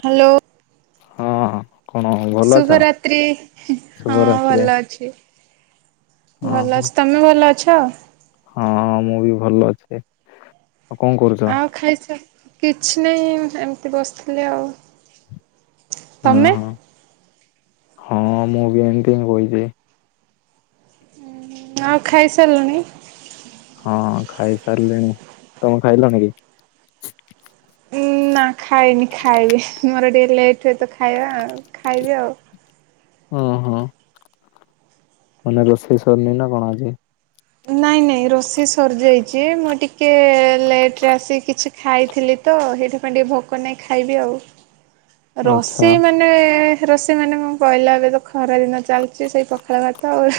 Hello! ହଁ କଣ ଭଲ ଅଛ! ଶୁଭରାତ୍ରି। ହଁ ଶୁଭରାତ୍ରୀ। ଭଲ ଅଛି ଭଲ ଅଛି। ତମେ ଭଲ ଅଛ? ହଁ ମୁଁ ବି ଭଲ ଅଛି। ଆଉ କଣ କରୁଛ? ଆଉ ଖାଇସ କିଛି ନାହିଁ, ଏମିତି ବସିଥିଲି ଆଉ। ହଁ ତମେ? ହଁ ହଁ ମୁଁ ବି ଏମିତି ହିଁ ବଇଚି। ଆଉ ଖାଇ ସାରିଲଣି? ହଁ ଖାଇସାରିଲିଣି, ତମେ ଖାଇଲଣି କି? ନା ଖାଇନି ଖାଇବି ମୋର ଟିକେ ଲେଟ୍ ହୁଏ, ତ ଖାଇବା ଖାଇବି ଆଉ। ହୁଁ ହୁଁ। ମାନେ ରୋଷେଇ ସନି ନା କଣ ଆଜି? ନା ଇଁ ନାଇଁ ରୋଷେଇ ସରିଯାଇଛି, ମୁଁ ଟିକେ ଲେଟରେ ଆସିି କିଛି ଖାଇଥିଲି ତ ସେଥିପାଇଁ ଟିକେ ଭୋକ ନାହିଁ, ଖାଇବି ଆଉ ଆଚ୍ଛା ରୋଷେଇ ମାନେ ରୋଷେଇ ମାନେ ମୁଁ ପହିଲା ଏବେ ତ ଖରା ଦିନ ଚାଲିଛି, ସେଇ ପଖାଳ ଭାତ ଆଉ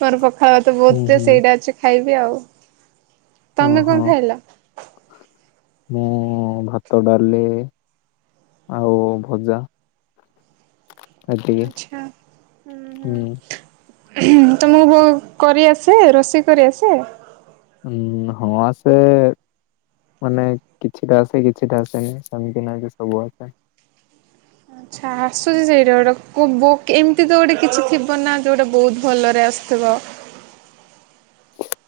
ମୋର ଖାଇବା ତ ହୁଁ ବହୁତ ହୁଁ ସେଇଟା ଅଛି ଖାଇବି ଆଉ। ତମେ ଓହୋ କଣ ଖାଇଲ? ମୁଁ ଭାତ ଡାଲି ଆଉ ଭଜା। ଏତିକି ଆଛା, ହୁଁ ହୁଁ। ତମକୁ ବ କରିଆସେ ରୋଷେଇ କରିଆସେ? ହ, ହଁ ଆସେ ମାନେ କିଛିଟା ଆସେ, କିଛିଟା ଆସେନି ସେମିତି ନାହିଁ କି ସବୁ ଆସେ। ଆଚ୍ଛା, ଆସୁଛି ସେଇଟା ଗୋଟେ ଏମିତି ତ ଗୋଟେ କିଛି ଥିବ ନା ଯୋଉଟା ବହୁତ ଭଲରେ ଆସୁ ଥିବ?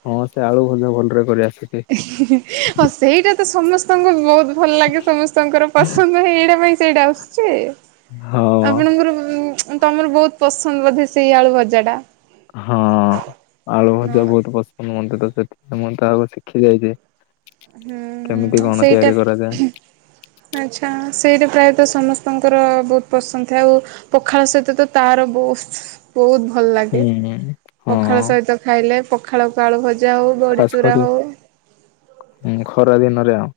ହଁ ସେ ଆଳୁ ଭଜା ଭଲ ରେ କରି ଆସୁଛି। ହଉ ସେଇଟା ତ ସମସ୍ତଙ୍କୁ ବହୁତ ଭଲ ଲାଗେ ସମସ୍ତଙ୍କର ପସନ୍ଦ ହେଇ ଏଇଟା ପାଇଁ ସେଇଟା ଆସୁଛି ହଁ ଆପଣଙ୍କର ତମର ବହୁତ ପସନ୍ଦ ବୋଧେ ସେଇ ଆଳୁ ଭଜା ଟା? ହଁ ଆଳୁ ଭଜା ବହୁତ ପସନ୍ଦ ମତେ ସେଥି ମୁଁ ତ ଆ ଶିଖି ଯାଇଛି। କେମିତି ହୁଁ କଣ ସେଇଟା ତିଆରି କରାଯାଏ। ଆଛା ସେଇଟା ପ୍ରାୟ ତ ସମସ୍ତଙ୍କର ବହୁତ ପସନ୍ଦ ଥାଏ, ଆଉ ପଖାଳ ସହିତ ତ ତ ବହୁ ବହୁତ ଭଲ ଲାଗେ ହୁଁ ପଖାଳ ହଁ ସହିତ ଖାଇଲେ ପଖାଳକୁ ଆଳୁ ଭ ଜାହଉ, ବଡ଼ି ଖାସ ଚୁରା କରି ହଉ। ହୁଁ ଖରା ଦିନରେ ଆଉ।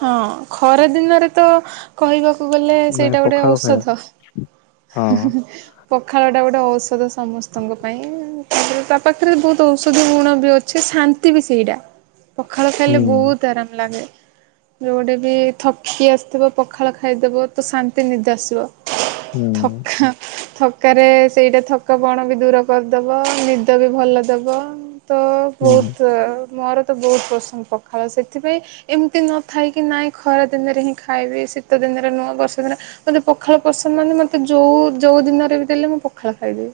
ହଁ ଖରା ଦିନରେ ତ କହିବା କୁ, ଗଲେ ନାଇଁ ସେଇଟା ଗୋଟେ ପଖାଳ ଖାଇବାକୁ ଔଷଧ। ହଁ ପଖାଳଟା ଗୋଟେ ଔଷଧ ସମସ୍ତଙ୍କ ପାଇଁ ତାପରେ ତା ପାଖରେ ବହୁତ ଔଷଧ ଗୁଣ ବି ଅଛି। ଶାନ୍ତି ବି ସେଇଟା ପଖାଳ ଖାଇଲେ ହୁଁ ବହୁତ ଆରାମ ଲାଗେ। ଯୋଉ ଗୋଟେ ବି ଥକି ଆସିଥିବ ପଖାଳ ଖାଇଦବ ତ ଶାନ୍ତି ନିଜେ ଆସିବ। ହୁଁ ଥଖା ଥକାରେ ସେଇଟା ଥକାପଣ ବି ଦୂର କରିଦବ ନିଦ ବି ଭଲ ଦବ। ତ ହୁଁ ବହୁତ ମୋର ତ ବହୁତ ପସନ୍ଦ ପଖାଳ ସେଥିପାଇଁ ଏମିତି ନ ଥାଇକି ନାଇଁ ଖରା ଦିନରେ ହିଁ ଖାଇବି ଶୀତ ଦିନରେ ନୁହଁ ବର୍ଷ ଦିନରେ ମୋତେ ପଖାଳ ପସନ୍ଦ ମାନେ ମୋତେ ଯଉ ଯୋଉ ଦିନରେ ବି ଦେଲେ ମୁଁ ପଖାଳ ଖାଇଦେବି।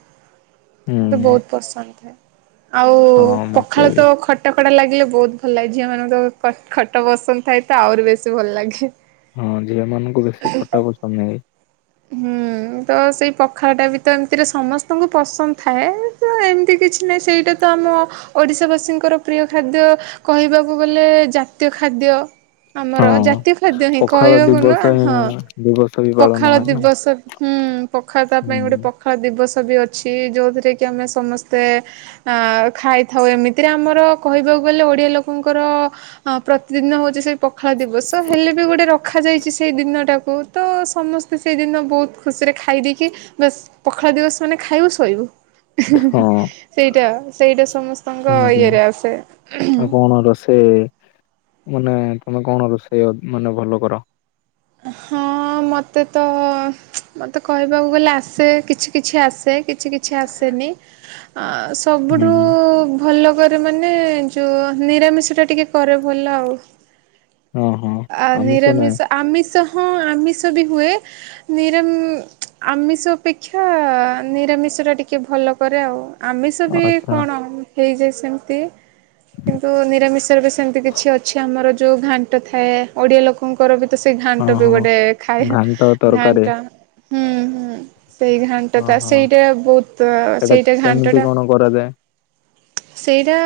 ମୋତେ ହୁଁ ବହୁତ ପସନ୍ଦ ଥାଏ ଆଉ ହଁ ମତେ ପଖାଳ ବି ତ ଖଟା ଟା ଲାଗିଲେ ବହୁତ ଭଲ ଲାଗେ ଝିଅମାନଙ୍କୁ କ ଖଟା ପସନ୍ଦ ଥାଏ ତ ଆହୁରି ବେଶୀ ଭଲ ଲାଗେ। ହଁ ଝିଅ ମାନଙ୍କୁ ବେଶୀ ଖଟା ପସନ୍ଦ ନାଗେ। ହୁଁ ତ ସେଇ ପଖାଳ ଟା ବି ତ ଏମିତିରେ ସମସ୍ତଙ୍କୁ ପସନ୍ଦ ଥାଏ ତ ଏମିତି କିଛି ନାହିଁ ସେଇଟା ତ ଆମ ଓଡ଼ିଶାବାସୀଙ୍କର ପ୍ରିୟ ଖାଦ୍ୟ କହିବାକୁ ଗଲେ ଜାତୀୟ ଖା ଖାଦ୍ୟ ଆମର ହଁ ଜାତୀୟ ଖାଦ୍ୟ ହିଁ ପଖାଳ କହିବାକୁ ନ ଦିବସ ହଁ ହିଁ ଦିବସ ବି ପଖା ପାଳନ ହୁଏ ନା ଦିବସ ହୁଁ ପଖାଳ ତା ପାଇଁ ଗୋଟେ ହୁଁ ପଖାଳ ଦିବ ଦିବସ ବି ଅଛି ଯୋଉଥିରେ କି ଆମେ ସମସ୍ତେ ଅଂ ଖାଇଥାଉ ଏମିତିରେ ଆମର କହିବାକୁ ଗଲେ ଓଡିଆ ଲୋକଙ୍କର ଅଂ ପ୍ରତିଦିନ ହଉଚି ସେ ପଖାଳ ଦିବସ ହେଲେ ବି ଗୋଟେ ରଖାଯାଇଚି ସେଇ ଦିନଟାକୁ ତ ସମସ୍ ତେ ସେଇଦିନ ବହୁତ ଖୁସିରେ ଖାଇ ଦେଇେକି ବାସ୍ ପଖଳା ଦିବସ ମାନେ ଖାଇବୁ ଶୋଇବୁ। ହଁ ସେଇଟା ସେଇଟା ସମସ୍ତଙ୍କ ସେମିତି ଇଏରେ ଆସେ। ସେ ମାନେ ତମେ କଣ ରୋଷେୟା ମାନେ ଭଲ କର। ହଁ। ହଁ ମୋତେ ତ [unintelligible] ମୋତେ କହିବାକୁ ଗଲେ ଆସେ କିଛି କିଛି ଆସେ କିଛି କିଛି ଆସେ। ନି ଅଂ ସବୁଠୁ ହୁଁ ଭଲ। କରେ ମାନେ ଯୋଉ ନିରାମିଷ ଟା ଟିକେ କରେ ଭଲ ଆଉ। ହଁ ହଁ ଆ ଆମିଷ ନାହିଁ ନିରାମିଷ ଆମିଷ ହଁ। ଆ ମିଷ ବି ହୁଏ ନିରାମି ମ ଆମିଷ ଅପେକ୍ଷା ନିରାମିଷ ଟା ଟିକେ ଭଲ କରେ ଆଉ ଆମିଷ ବି ଆଚ୍ଛା କଣ? ହେଇଯାଏ ସେମିତି କିନ୍ତୁ ନିରାମିଷରେ ବି ସେମିତି କିଛି ଅଛି ଆମର ଯେଉଁ ଘାଣ୍ଟ ଥାଏ। ଥାଏ ଓଡିଆ ଲୋକଙ୍କର ବି ତ ସେଇ ହଁ ଘାଣ୍ଟ ବି ହଁ ଗୋଟେ ଖାଏ ଘାଣ୍ଟ ତରକାରୀ ଘାଣ୍ଟା ସେଇ ଘାଣ୍ଟ ହଁ ଟା ହଁ ସେଇଟା ବହୁତ ଅଂ ସେଟା ସେଇଟା ଘାଣ୍ଟ କେମିତି ଟା କଣ କରାଯାଏ? ମ୍ଚିଁ ସେଇଟା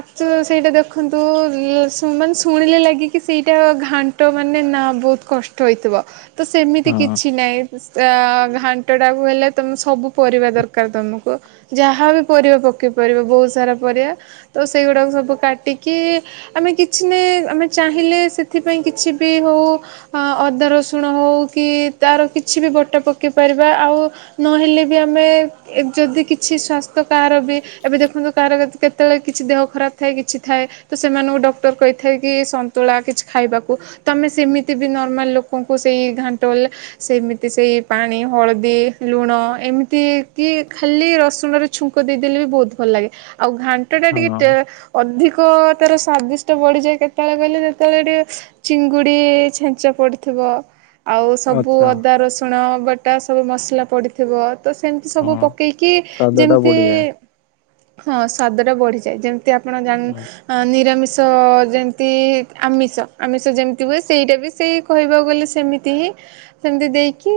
ଆକ୍ଚୁଲ ସେଇଟା ଦେଖନ୍ତୁ ଲେ ଶୁ ମାନେ ଶୁଣିଲେ ଲାଗେକି? କି ସେଇଟା ଘାଣ୍ଟ ମାନେ ନା ବହୁତ କଷ୍ଟ ହେଇଥିବ ତ ସେମିତି କିଛି ହଁ ନାଇଁ। ଉଁ ସାଁ ଘାଣ୍ଟଟାକୁ ହେଲେ ତମେ ସବୁ ପରିବା ଦରକାର ତମକୁ ଯାହାବି ପରିବା ପ ପକେଇ ପାରିବ ବହୁତ୍ ସାରା ପରିଆ ତ ସେଇଗୁଡା ସବୁ କାଟିକି ଆମେ କିଛି ନାଁଇ ଅମେ ଚାହିଁଲେ ସେଥିପାଇଁ କିଛି ବି ହଉ ଅଦା, ରସୁଣ ହଉ କି ତାର କିଛି ବି ବଟା ପକେଇ ପାରିବା ଆଉ ନହେଲେ ବି ଆମେ ଯଦି କିଛି ସ୍ୱାସ୍ଥ୍ୟ କାର ବି ଏବେ ଦେଖନ୍ତୁ କାହାର କେ କେତେବେଳେ କିଛି ଦେହ ଖରାପ ଥାଏ କିଛି ଥାଏ ତ ସେମାନଙ୍କୁ ଡକ୍ଟର କହିଥାଏ କି ସ ନ୍ତୁଳା କିଛି ଖାଇବାକୁ। ତ ଆମେ ସେମିତି ବି ନର୍ମାଲ ଲୋକଙ୍କୁ ସେଇ ଘାଣ୍ଟ ହେଲା ସେମିତି ସେଇ ପାଣି ହଳଦୀ ଲୁଣ ଏମିତି କି ଖାଲି ରସୁଣରେ ଛୁଙ୍କ ଦେଇଦେଲେ ବି ବହୁତ। ଭଲ ଲାଗେ। ଆଉ ଘାଣ୍ଟ ଟା ଟିକେ ଟେ ହଁ ଅଧିକ ତାର ସ୍ଵାଦିଷ୍ଟ ବଢିଯାଏ କେତେବେଳେ- କହିଲେ ଯେତେବେଳେ ଟିକେ ଚିଙ୍ଗୁଡ଼ି ଛେଞ୍ଚା ପଡ଼ିଥିବ। ଆଉ ସବୁ ଆଚ୍ଛା ଅଦା ରସୁଣ ବଟା ସବୁ ମସଲା ପଡ଼ିଥିବ। ତ ସେମିତି ସବୁ ହଁ ପକେଇକି ସ୍ୱାଦ ଟା ଯେମିତି ବଢିଯାଏ। ହଁ ସ୍ଵାଦ ଟା ବଢିଯାଏ ଯେମି ତି ଆପଣ ହୁଁ ଜାଣ ନିରାମିଷ ଯେମ୍ ତି ଆମିଷ ଆମିଷ ଯେମିତି ହୁଏ ସେଇଟା ବି ସେଇ କହିବାକୁ ଗଲେ ସେମିତି ହିଁ ସେମତି ହେଇକି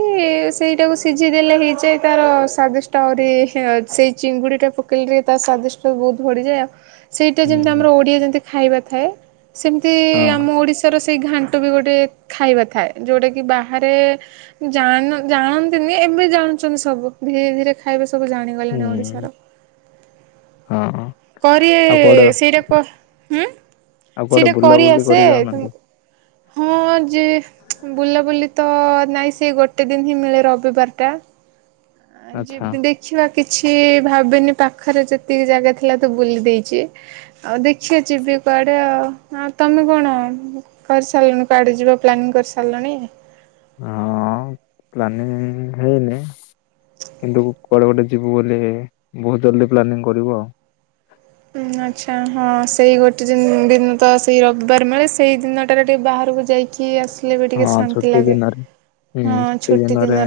ସେଇଟାକୁ ସିଯେଇ ଦେଲେ ହେଇଯା ତାର ସ୍ୱାଦିଷ୍ଟ ରି ହି ସେଇ ଚିଙ୍ଗୁଡି ଟା ପକେଇଲେ ତା ସ୍ଵାଦିଷ୍ଟ ବହୁତ ବଢିଯାଏ ଆଉ। ସେଇଟା ହୁଁ ଯେମିତି ହୁଁ ଆମର ଓଡ଼ିଆ ଯେମିତି ଖାଇବା ଥାଏ ସେମିତି ହଁ ଆମ ଓଡ଼ିଶାର ସେ ସେଇ ଘାଣ୍ଟ ବି ଗୋଟେ--ଖାଇବା ଥାଏ ଯୋଉଟା କି ବାହାରେ--ଜାଣ ଜାଣନ୍ତିନି ଏ ଏବେ ଜାଣୁଚନ୍ତି ସବୁ ଧୀରେ ଧୀରେ ଖାଇବା ସବୁ ହୁଁ ଜାଣିଗଲେଣି ହଁ। ଓଡିଶାର। ଆଉ କୁଆଡେ ଆଉ କରିଏ କୁଆଡେ ସେଇଟା ବୁଲାବୁଲି କରିଆସେ କରି ଯାଉନାହାନ୍ତି ତୁମକୁ? ହଁ ଯେ ଚ୍ ବୁଲାବୁଲି ତ ନହିଁ ସେଇ ଗୋଟେ ଦିନ ହିଁ ମିଳେ ରବିବାରଟା। ଅଁ ଆଚ୍ଛା ଯିବି ଦେଖିବା। କିଛି ଭାବେନି ପାଖରେ ଯେତିକି ଜାଗା ଥିଲା ତ ବୁଲି ଦେଇଚି ଆଉ ଦେଖିଆ ଯିବି। କୁଆଡେ ଆଉ ତମେ କଣ କରିସାରିଲଣି କୁଆଡେ ଯିବ ପ୍ଲାନିଂ କରିସାରିଲଣି? ହଁ ପ୍ଲାନିଂ ହେଇନି। କିନ୍ତୁ କୁଆଡେ ଗୋଟେ ଯିବୁ ବୋଲି ବହୁତ ଜଲଦି ପ୍ଲାନିଂ କରିବୁ ଆଉ। ହୁଁ ଆଚ୍ଛା ହଁ ସେଇ ଗୋଟେ ଦିନ ତ ସେଇ ରବିବାର ମାନେ ସେଇ ଦିନଟାରେ ଟିକିଏ ବାହାରକୁ ଯାଇକି ଆସୁ। ହଁ ଛୁଟି ଦିନରେ। ହୁଁ ଛୁଟି ଦିନରେ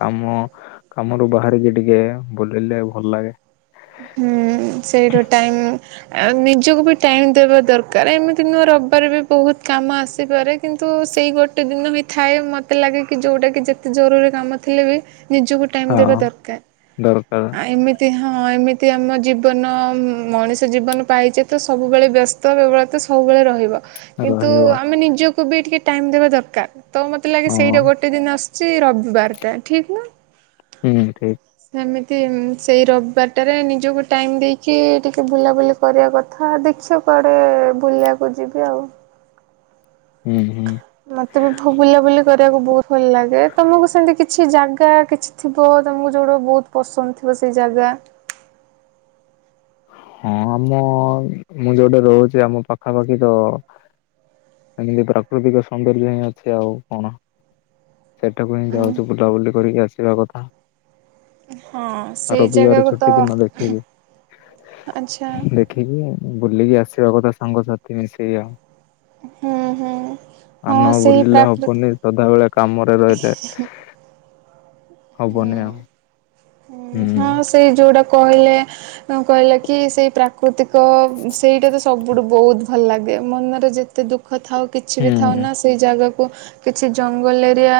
କାମ କାମରୁ ବାହାରିକି ଟିକେ ବୁଲିଲେ ଭଲ ଲାଗେ। ହୁଁ ସେଇଠୁ ଟାଇମ୍ ଆଉ ନିଜକୁ ବି ଟାଇମ୍ ଦେବା ଦରକାର ଏମିତି ନୁଆ ରବିବାର ବି ବହୁତ କାମ ଆସିପାରେ କିନ୍ତୁ ସେଇ ଗୋଟେ ଦିନ ହିଁ ଥାଏ ମତେ ଲାଗେ କି ଯୋଉଟା କି ଯେତେ ଜରୁରୀ କାମ ଥିଲେ ବି ନିଜକୁ ଟାଇମ୍ ହଁ ଦେବା ଦରକାର ଦରକାର ଆ ଏମିତି ହଁ। ହଁ ଏମିତି ଆମ ଜୀବନ ମଣିଷ ଜୀବନ ପାଇଛ ତ ସବୁବେଳେ ବ୍ୟସ୍ତ ବ୍ୟବ୍ରତ ସବୁବେଳେ ରହିବ। କିନ୍ତୁ ରହିବ ଆମେ ନିଜକୁ ବି ଟିକେ ଟାଇମ ଦବା ଦରକାର ତ ମତେ ଲାଗେ ହଁ ସେଇଟା ଗୋଟେ ଦିନ ଆସେ। ସେ ରବିିବାରଟା ଠିକ୍ ନା। ହୁଁ ଠିକ୍। ଏମିତି ସେଇ ରବି ବାଟରେ ନିଜକୁ ଟାଇମ ଦେଇକି ଟିକେ ବୁଲାବୁଲି କରିବା କଥା ଦେଖିଥ କୁଆଡ଼େ ବୁଲିବାକୁ କୁ ଯିବି ଆଉ ହୁଁ ହୁଁ। ମତେ ବି ବୁଲାବୁଲି କରିବାକୁ ବହୁତ ଭଲ ଲାଗେ ତମକୁ ସେମିତି କିଛି ଜାଗା କିଛି ଥିବ ତମକୁ ଯୋଉଟା ବହୁତ ପସନ୍ଦ ଥିବ ସେ ଜାଗା ହଁ ମୁଁ ଯୋଉଟି ରହୁଛି ଆମ ପାଖାପାଖି ତ। ଏମିତି ପ୍ରାକୃତିକ ସୌନ୍ଦର୍ଯ୍ୟ ହିଁ ଅଛି ଆଉ କଣ ସେଠାକୁ ହିଁ ଉଁ ଯାଉଛୁ ବୁଲାବୁଲି କରିକି ଆସିବା କଥା। ହଁ ସେଇ ରବିବାର ଜାଗାକୁ ତ ଛୁଟି ଦିନ ଦେଖିବି। ଆଚ୍ଛା ଦେଖିକି ବୁଲିକି ଆସିବା କଥା ସାଙ୍ଗସାଥି ମିଶେଇକି ଆଉ। ହୁଁ ହୁଁ ଆଉ ହଁ ନ ସେଇ ବୁଲିଲେ ପ୍ରାକୃତି ହବନି ସଦାବେେଳେ। କାମରେ ରହିଲେ। ହବନି ହୁଁ। ଆଉ। ହୁଁ ହଁ ସେ ଯୋଉଟା କହିଲେ କହିଲେ କି ସେଇ ପ୍ରାକୃତିକ ସେଇଟା ତ ସବୁଠୁ ବହୁତ ଭଲ ଲାଗେ। ମନରେ ଯେତେ ଦୁଃଖ ଥାଉ କିଛି ବି ଥାଉ ହୁଁ ନା ସେ ଜାଗାକୁ କିଛି ଜଙ୍ଗଲ ଏରିଆ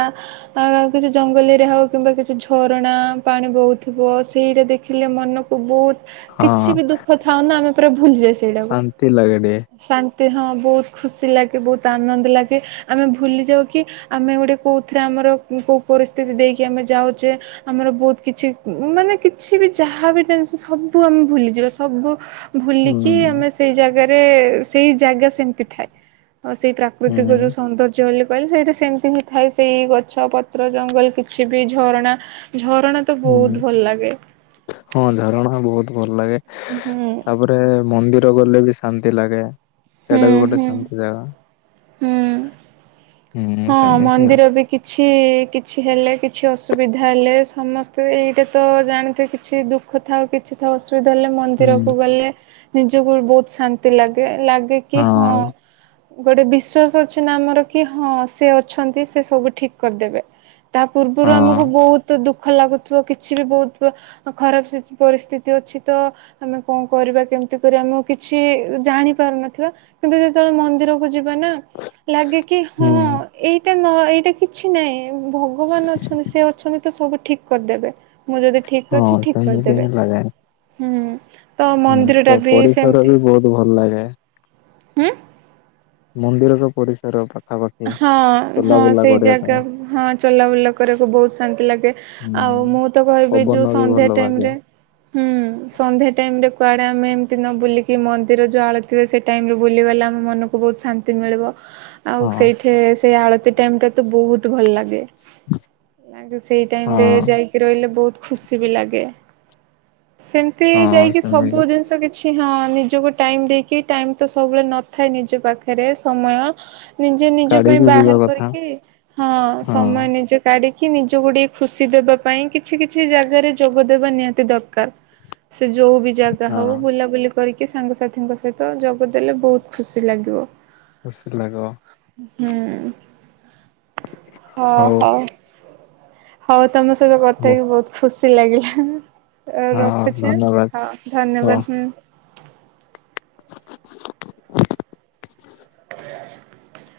କିଛି ଜଙ୍ଗଲ ଏରିଆ ହଉ କିମ୍ବା କିଛି ଝରଣା ପାଣି ବହୁତ୍ ଥିବ ସେଇଟା ଦେଖିଲେ ମନକୁ ବହୁତ୍ ହଁ କିଛି ବି ଦୁଃଖ ଥାଉ ନା ଆମେ ପୁରା ଭୁଲିଯାଉ ସେଇଟାକୁ ଶାନ୍ତି ଲାଗେ ଟିକେ ସାନ ହଁ ବହୁତ ଖୁସି ଲାଗେ ବହୁତ ଆନନ୍ଦ ଲାଗେ ଆମେ ଭୁଲିଯାଉ କି ଆମେ ଗୋଟେ କୋଉଥିରେ ଆମେ ଆମର କୋଉ ପରିସ୍ଥିତି ଦେଇକି ଆମେ ଯାଉଛେ ଆମର ବହୁତ କିଛି ମାନେ କିଛି ବି ଯାହାବି ଟେନ୍ସ ସବୁ ଆମେ ଭୁଲିଯିବା ସବୁ ଭୁଲିକି ହୁଁ ଆମେ ସେଇ ଜାଗାରେ ସେଇ ଜାଗା ସେମିତି ଥାଏ। ଆଉ ସେଇ ପ୍ରାକୃତିକ ଯୋଉ ହୁଁ ସୌନ୍ଦର୍ଯ୍ୟ ହେଲେକ୍ ଖାଲି ସେଇଟା ସେମିତି ହିଁ ଥାଏ ସେଇ ଗଛ ପତ୍ର ଜଙ୍ଗଲ କିଛି ବି ଝରଣା ଝରଣା ତ ହୁଁ ବହୁତ। ଭଲ ଲାଗେ ହଁ ଝରଣା ବହୁତ ଭଲ ଲାଗେ ହୁଁ ହୁଁ ତାପରେ ମନ୍ଦିର ଟ ଗଲେ ବି ଶାନ୍ତି ଲାଗେ ସେଇଟା ବି ଗୋଟେ ହୁଁ ଶାନ୍ତି ଜାଗା। ହୁଁ ହୁଁ ହଁ ସେମିତି ଆଉ ମନ୍ଦିର ବି କିଛି କିଛି ହେଲେ କିଛି ଅସ୍ ଅସୁବିଧା ହେଲେ ସମସ୍ତେ ଏଇଟା ତ, ଜାଣିଥିବେ କିଛି ଦୁଃଖ ଥାଉ କିଛି ଥାଉ ଧଲେ ମନ୍ଦିରକୁ ହୁଁ ଗଲେ, ନିଜକୁ ବହୁତ ଶାନ୍ତି ଲାଗେ। ଲାଗେ କି, ହଁ ଗୋଟେ ବିଶ୍ଵାସ ଅଛି ନା ଆମର କି ହଁ ସେ ଅଛନ୍ତି, ସେ ସବୁ ଠିକ କରିଦେବେ, ତା ପୂର୍ବରୁ ଆମକୁ ହଁ ବହୁତ ଦୁଃଖ ଦୁଃଖ ଲାଗୁଥିବ, କିଛି ବି ବହୁତ ଖରାପ ପରିସ୍ଥିତି ଅଛି ତ, ଆମେ କଣ କରିବା କେମତି? ତେଣୁ କରି ଆମକୁ କିଛି ଜାଣି ପାରୁନଥିବା କିନ୍ତୁ ଯେତେବେଳେ ମନ୍ଦିରକୁ ଯିବ୍ ନା ଲାଗେ କି ହଁ, ହୁଁ ଏଇଟା ନ ଏଇଟା କିଛି ନାଇଁ ଭଗବାନ ଅଛନ୍ତି ସେ ଅଛନ୍ତି ତ ସବୁ ଠିକ୍ କରିଦେବେ। ମୁଁ ଯଦି ଠିକ ଅଛି, ହଁ ଠିକ ସେମିତି କରିଦେବେ, ହିଁ ଲାଗେ ହୁଁ। ତ ହୁଁ ମନ୍ଦିରଟା ତ ବି ପରିସର ସେମିତି, ବି ବହୁତ ଭଲ ଲାଗେ ହୁଁ ମନ୍ଦିରର ପଡ଼ିଶାର ହଁ, ହଁ, ସେଇ ଜାଗା ପାଇଁ ହଁ ଚଲାବୁଲା କରିବାକୁ ବହୁତ ଶାନ୍ତି ଲାଗେ ଆଉ ହୁଁ ଆଉ ମୁଁ ତ କହିବି ଯୋଉ ପବନ ବି ସନ୍ଧ୍ୟା ଭଲ ବାଜେ ଟାଇମରେ, ହୁଁ ସନ୍ଧ୍ୟା ଟାଇମ ରେ କୁଆଡେ ଆମେ ଏମିତି ନ ବୁଲିକି ମନ୍ଦିର ଯୋଉ ଆଳତି ହୁଏ, ସେ ଟାଇମରେ ବୁଲିଗଲେ ଆମ ମନକୁ ବହୁତ ଶାନ୍ତି ମିଳିବ ଆଉ ହଁ ସେଇଠି ସେଇ ଆଳତି ଟାଇମ୍ଟା ତ ବହୁତ ଭଲ ଲାଗେ। ଲାଗେ ସେଇ ଟାଇମ ରେ ହଁ ଯାଇକି ରହିଲେ, ବହୁତ ଖୁସି ବି ଲାଗେ। ସେମିତି ହଁ ଯାଇକି ସେମିତି ସବୁ ଜିନିଷ କିଛି କିଛି ହଁ ନିଜକୁ ଟାଇମ ଦେଇକି, ଟାଇମ ତ ସବୁବେଳେ ନଥାଏ ନିଜ ପାଖରେ ସମୟ ନିଜେ ନିଜ ପାଇଁ କାଢିକି ଯିବା ବାହାର କଥା କରିକି, ହଁ ସମୟ ହଁ ନିଜେ କାଢ଼ିକି କି ନିଜ କୁ ଟିକେ ଖୁସି ଦେବା ପାଇଁ କିଛି କିଛି ଜାଗାରେ ଯୋଗଦବା ନିହାତି ଦରକାର। ସେ ଯୋଉ ବି ଜାଗା ହଉ, ହଁ ବୁଲାବୁଲି କରିକି କି ସାଙ୍ଗସାଥିଙ୍କ ସହିତ ଯୋଗଦଲେ, ବହୁତ ଖୁସି ଲାଗିବ। ଖୁସି ଲାଗିବ। ହୁଁ, ହଁ ହଉ ହଉ, ତମ ସହିତ କଥା ହେଇକି ବହୁତ ଖୁସି ଲାଗିଲା ଅ ହଁ ରଖୁଛେ ଧନ୍ୟବାଦ ହଁ ହଁ ଧନ୍ୟବାଦ, ହୁଁ। ହ [unintelligible]